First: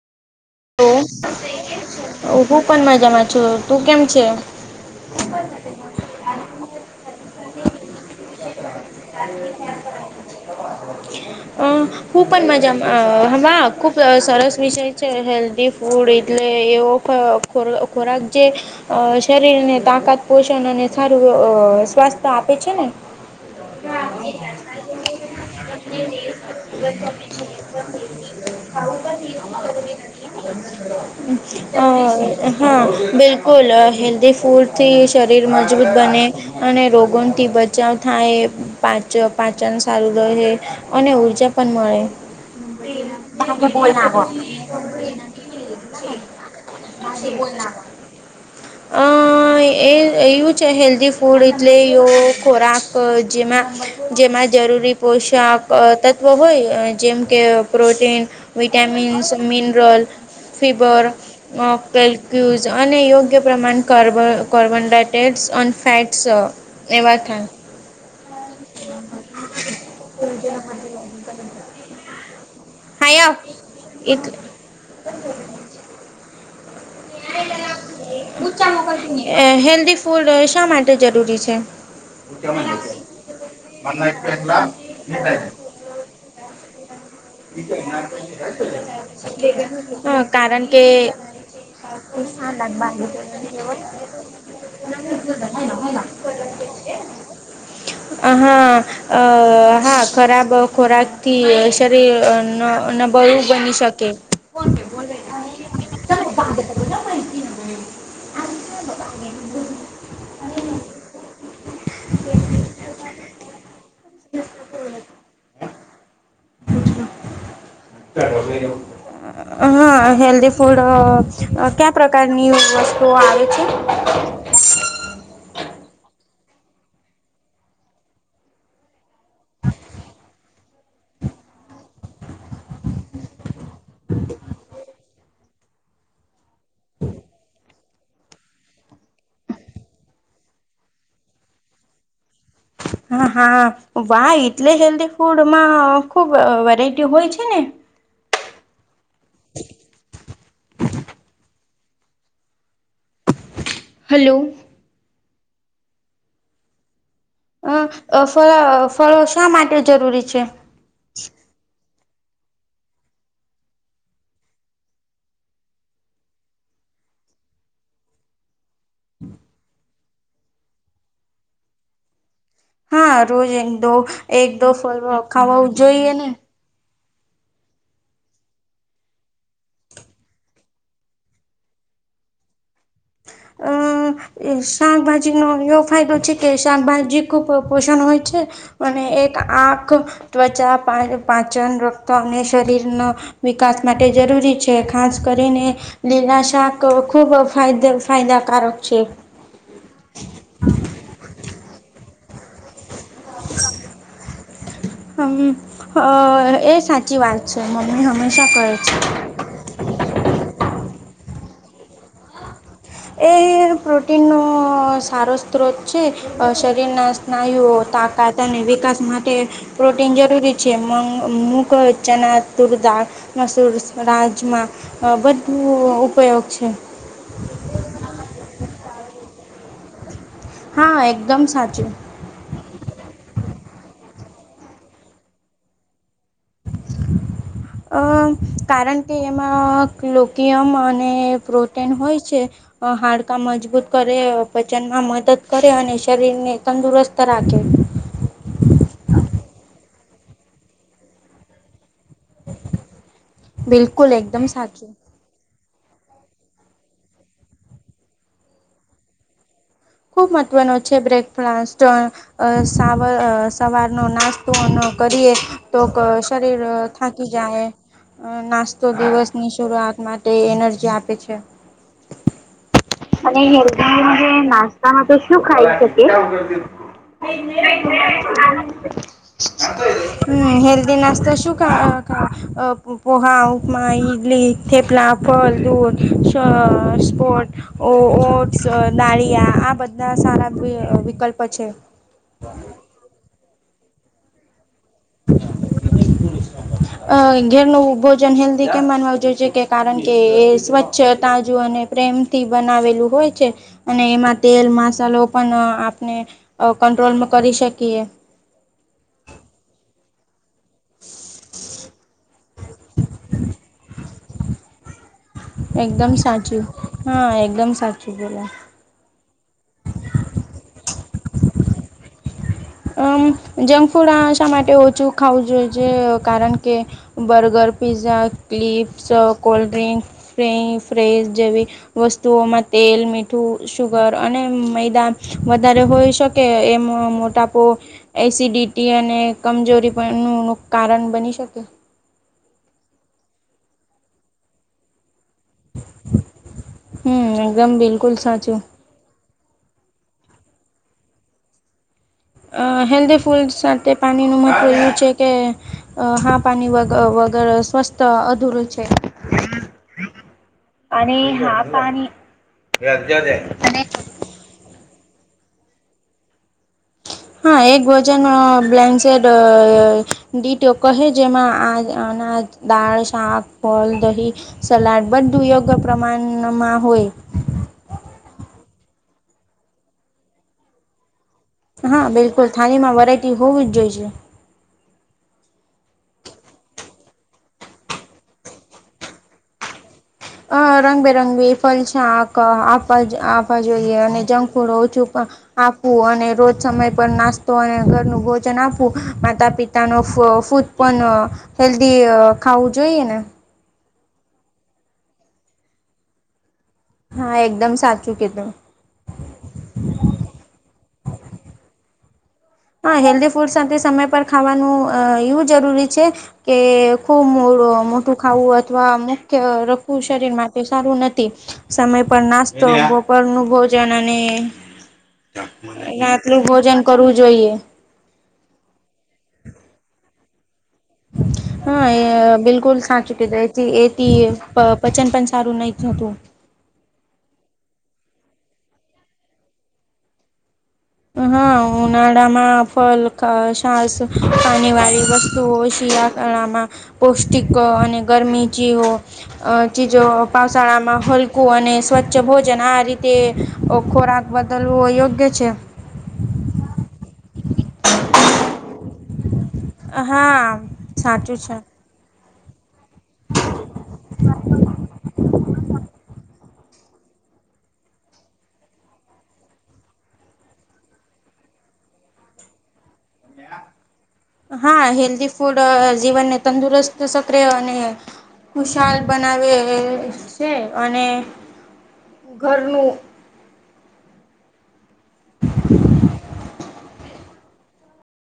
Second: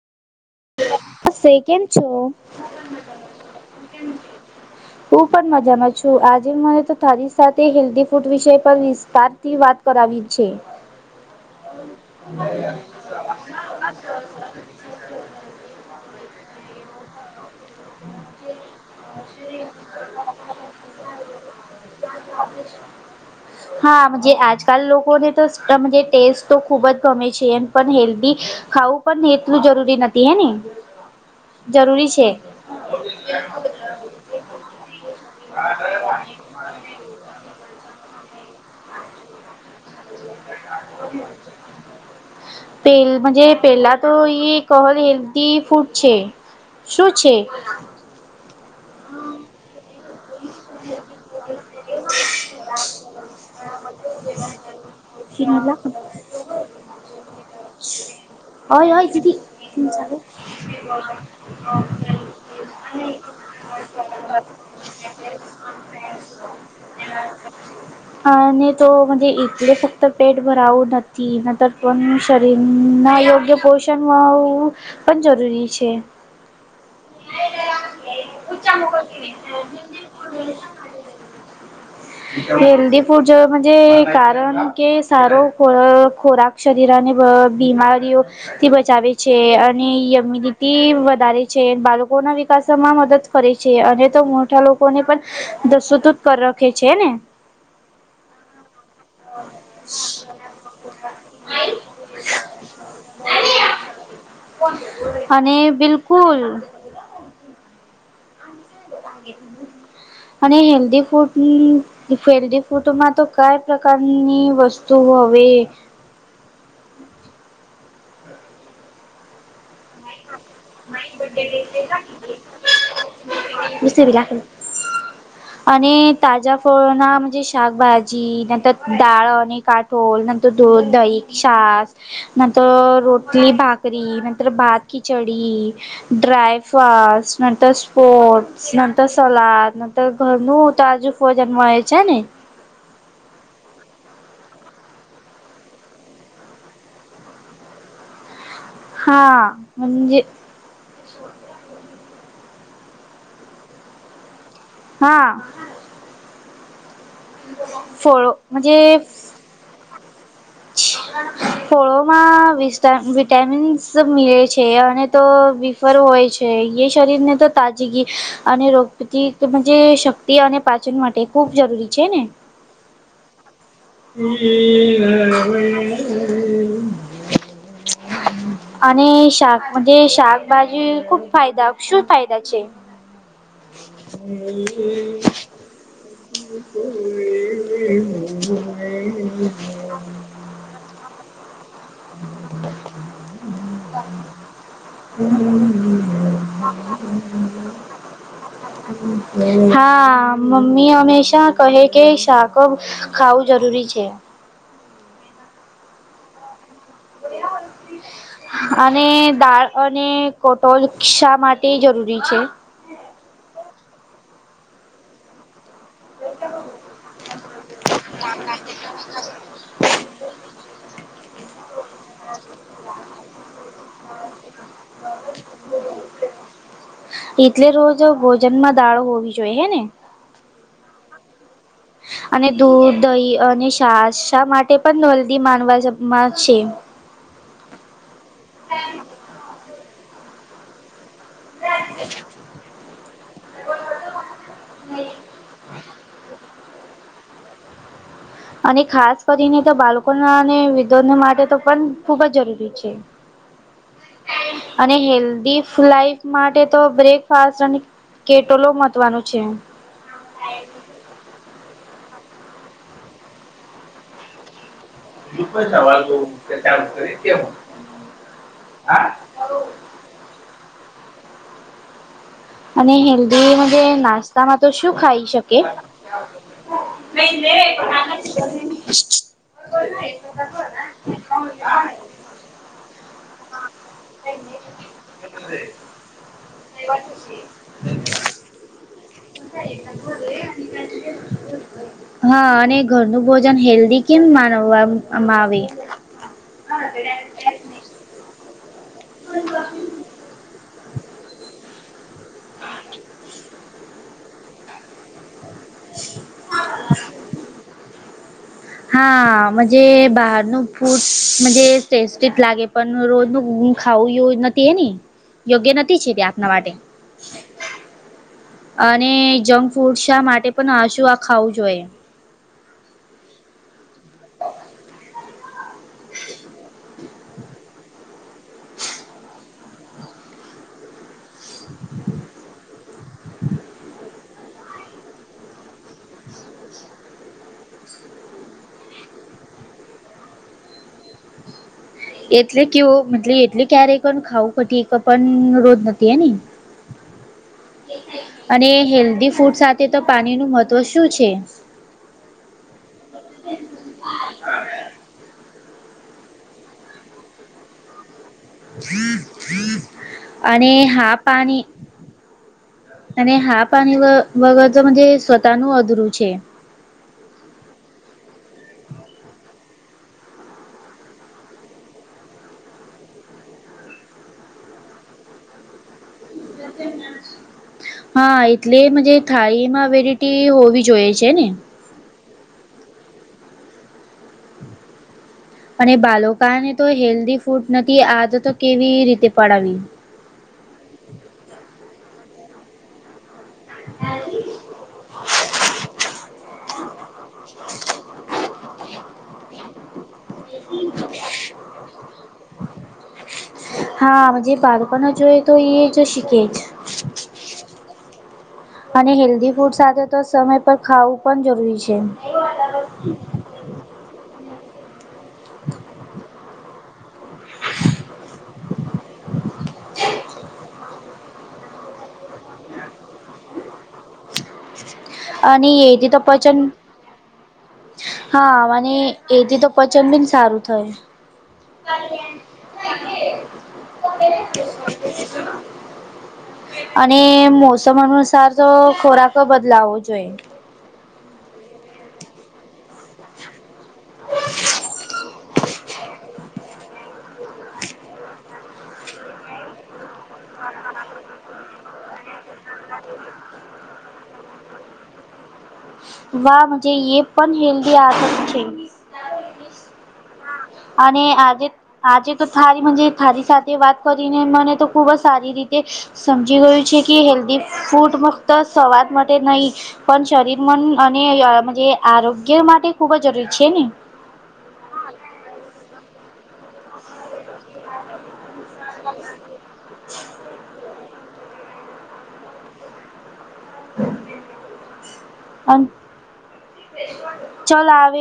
સે કેમ છો? હા, હું પણ મજામાં છું. તું કેમ છે? હું પણ મજામાં છું આજે મને તો તારી સાથે હેલ્ધ ફૂડ વિષ પર વિ અ હું પણ મજામાં વા ખૂબ સરસ વિષય છે હેલ્ધી ફૂડ એટલે એવો ખોરાક ખોરાક જે અ શરીરને તાકાત પોષણ અ અને સારું સ્વાસ્થ્ય આપે છે ને હમ્મ. હાજ આજકાલ લોકોને તો ટેસ્ટ તો ખૂબ જ ગમે છે એમ પણ હેલ્ધી ખાવું પણને એટલું જરૂરી નથી હે ને જરૂરી છે. અ હા બિલકુલ હેલ્ધી ફૂડથી શરીર મજબૂત બને. અને રોગોથી બચાવ થાય એ પા પાચન સારું રહે અને ઉર્જા પણ મળે. પેલજે પેલા તો ઈ કોહલ હેલ્ધી ફૂડ છે શું છે. અ એ એવું છે હેલ્ધી ફૂડ એટલે એ ખોરાક જેમાં જેમાં જરૂરી પોશાક તત્વ હોય જેમ કે પ્રોટીન હય હય વિટામિન્સ દીદી મિનરલ ફીવર. કેલ્ક્યુઝ અને યોગ્ય પ્રમાણે કાર્બો વન ડટેડસ ઓન ફેટ્સ એવા ખાન હા અને તો મ ટલે ફક્ત પેટ ભરાવું નથી ન. [unintelligible] શરીર હાય ના યોગ્ય પોષણ આવ એટલે પણ જરૂરી છે. હેલ્ધી ફૂડ શા માટે જરૂરી છે. હેલ્દી ફૂડ કારણ કે સારો ખો ખોરાક શરીર અને બીમારીઓથી બચાવે છે અને હા કારણ કે યમિનિટી વધારે છે. છે બાળકો ના હા વિકાસમાં મદદ કરે છે અને તો મોટા લોકોને પણ દસુતુ કર રાખે છે. છે ને. હા અ હા ખરાબ ખોરાક થી સક ટી નબળું બની શકે. અને બિલકુલ. અને હેલ્ધી ફૂડ ની હેલ્ધી ફૂડમાં તો કયા પ્રકારની વસ્તુ હવે હા. હેલ્ધી ફૂડ કયા પ્રકારની વસ્તુઓ આવે છે. [unintelligible] [inaudible] અને તાજા ફોળનાજ શાકભાજી નંતર દાળ અને કાટ ઢોલ નંતર દૂધ દહી છાસ ન તો રોટલી ભાકરી નંતર ભાત ખિચડી ડ્રાયફાટ સ્પટ નંતર સલાદ નંતર ઘરનું તો આજુ વજન વય છે ને હા હા વાહ એટલે હેલ્ધી ફૂડમાં ખુબ વેરાયટી હોય છે ને. હા જે હલો. હા. અ ફળો ફળ ફળો શા માટે જરૂરી છે. ફળોમાં વિ વિટામિન્સ મિલે છે અને તો ફર હોય છે એ શરીર ને તો તાજગી અને રોગપતિ જે શક તે અને પાચન માટે ખૂબ જરૂરી છે ને. હા રોજ એક દો એક દો ફ ખાવાું જોઈએ ને. [inaudible] અને શાક શાકભાજી ખૂબ ફાયદા શું ફાયદા છે. અ શાકભાજી નો એવો ફાયદો છે કે શાકભાજી પોષણ હોય છે, અને એક આંખ ત્વચા પાચન તો અને શરીરનો, વિકાસ માટે જરૂરી છે ખાસ કરીને નિનાશાક ખૂબ ફાયદ ફાયદાકારક છે. હા મમ્મી હંમેશા કહે કે શાક ખાવું જરૂરી છે. હમ એ સાચી વાત છે મમ્મી હંમેશા કરહે છે. અને દાળ અને કોટો રિકષા માટે જરૂરી છે. એ પ્રોટીનનો સારો સ્ત્રોત છે, શરીરના સ્નાયુઓ તાકાત અને વિકાસ માટે. પ્રોટીન જરૂરી છે મ મુક ચણા તુરદા મસૂર રાજમા બધું ઉપયોગ છે. એટલે રોજ ભોજનમાં દાળો હોવી જોઈએ હે ને. હા એકદમ સાચું. અને દૂધ દહી અને સાા માટે પણ દલ્દી માનવામાં છે. અ કારણ કે એમાં લોકયમ અને પ્રોટીન હોય છે. હાડકાં મજબૂત કરે વચનમાં મદદ કરે અને શરીરને તંદુરસ્ત રાખે. અને ખાસ કરીને તો બાળકો ના અને વિદ્વા માટે તો પણ ખૂબ જ જરૂરી છે, બિલકુલ એકદમ સાચું અને હેલ્ધ લાઈફ માટે તો બ્રેકફાસ્ટ અને કેટોલો મવાનું છે. ખૂબ મહત્વનો છે બ્રેકફાસ્ટ, સાવર સવારનો નાસ્તો. કરીએ, તો શરીર થાકી જાય, નાસ્તો દિવસ ની શરૂઆત માટે એનર્જી આપે છે. અને હેલ્ધ જે નાસ્તામાં તો શું ખાઈ શકે? હમ હલ્ નાસ્તા શું ખા અ પોહા ઉપમા ઈડલી થેપલા ફલ દૂધ સ સ્પોટ. ઓ ઓટ્સ નાળિયા આ બધા સારા વિકલ્પ છે. હા અને ઘરનું ભોજન હેલ્ધી કેમ માનવામાં આવે? અ ઘેર ન ભોજન હેલ્ધ કેમ માનવા જોઈ કે કારણ કે એ સ્વચ્છ તાજું અને પ્રેમથી બનાવેલું હોય છે, અને એમાં તેલ મસાલો પણ આપણે કંટ્રોલમાં કરી શકીએ. હાજ બહારનું ફૂડજ ટેસ્ટી લાગે. પણ રોજ ન ખાવું એવું નથી એ ની. યોગ્ય નથી છે એકદમ તે આપના સાચું, માટે હા એકદમ સાચું બોલો. અને જંક ફૂડ શા માટે પણ આ શું આ ખાવું જોઈએ? અમ જંક ફૂડ આ શા માટે ઓછું ખાવું જોઈ છે કારણ કે burger pizza chips cold drink. ફ ફ્રેઝ જેવી, વસ્તુઓમાં તેલ મીઠું શુગર અને મેૈદા વધારે હોય શકે એમ મોટા તો એસિડિટી અને કમજોરી પણનું કારણ બની શકે. એટલે કેવ મતલબ એટલે ક્યારેય પણ ખાવું પટ પણ હમ એકદમ બિલકુલ સાચું [unintelligible] ફૂટ સાથે તો પાણીનું મહત્વ શું છે? અહ હેલ્ધી ફૂડ સાથે પાણીનું મહત્વ એવું છે કે હા પાણી વગ ગર સ્વાસ્થ તો અધુરુ છે અને હા પાણી [unintelligible] બગ [unintelligible] સ્વતનું અધુરુ છે હા, એક ભોજન બ્લેન્સેટ અહ ડીટો કહે જેમાં આ દાળ, શાક, ફલ, દહી, સલાડ, બધું યોગ્ય પ્રમાણમાં હોય. હા એટલે મજે થાળીમાં વેરાટી હોવી જોઈએ છે ને હા બિલકુલ થાનીમાં વરાયટી હોવું જ જોઈ છે. અને બાલોકાને તો હેલ્ધી ફૂડ નથી આ તો તો કેવી રીતે પડાવી અ રંગબેરંગી ફલ શાક આપવા આપવા જોઈએ અને જંક ફૂડ ઓછું આપવું અને રોજ સમય પર નાસ્તો અને ઘરનું ભોજન આપવું માતા પિતા નો ફ પણ હેલ્ધી ખાવું જોઈએ ને હા જે બાળપ ના જોય તો એ જ શીખે જ હા એકદમ સાચું કીધું. અને હેલ્ધી ફૂડ સાથે તો સમય પર ખાવું પણ જરૂરી છે. હા હેલ્ધી ફૂડ સાથે સમય પર ખાવાનું એવું જરૂરી છે. કે ખૂબ મોડું મોટું ખાવું અથવા મુખ્ય રખવું શરીર માટે સારું નથી સમય પર નાસ્તો, બપોર નું ભોજન અન અને અને એથી તો રાત્રું પચન ભોજન કરવું જોઈએ. હા અવને એથી તો પચન બીન સારું થાય. હા એ બિલકુલ સાચું કીધ એથી પચન પણ સારું નહી થતું. અને મોસમ અનુસાર તો ખોરાક બદલાવો જોઈએ. હા ઉનાળમાં ફલ ખા સાસ ખની વાળી વસ્તુ શિયા ળામાં પૌષ્ટિક અને ગરમી જ વસ્ ઓ અ ચીજો પાાવશળામાં હલકું અને સ્વચ્છ ભોજન આ રીતે ઓ ખોરાક બદલવું અયોગ્ય છે. વાહ મુજ એ પણ હેલ્દી આદત છે. હા. અને સાચું છે આજે આજે તો થારી મન્જેથારી સાથે વાત કરીને મને તો ખુબ જ સારી રીતે તે સમજી ગયું છે કે હેલ્ધી ફૂડ ફક્ત સવાદ માટે નહીં પણ શરીર મન અને આરોગ્ય માટે ખુબ જ જરૂરી છે ને. હા હેલ્ધી ફૂડ જીવનને તંદુરસ્ત. સકરે અને ઉશાલ બનાવે. છે અને ઘરનું. અન ચાલ આવે.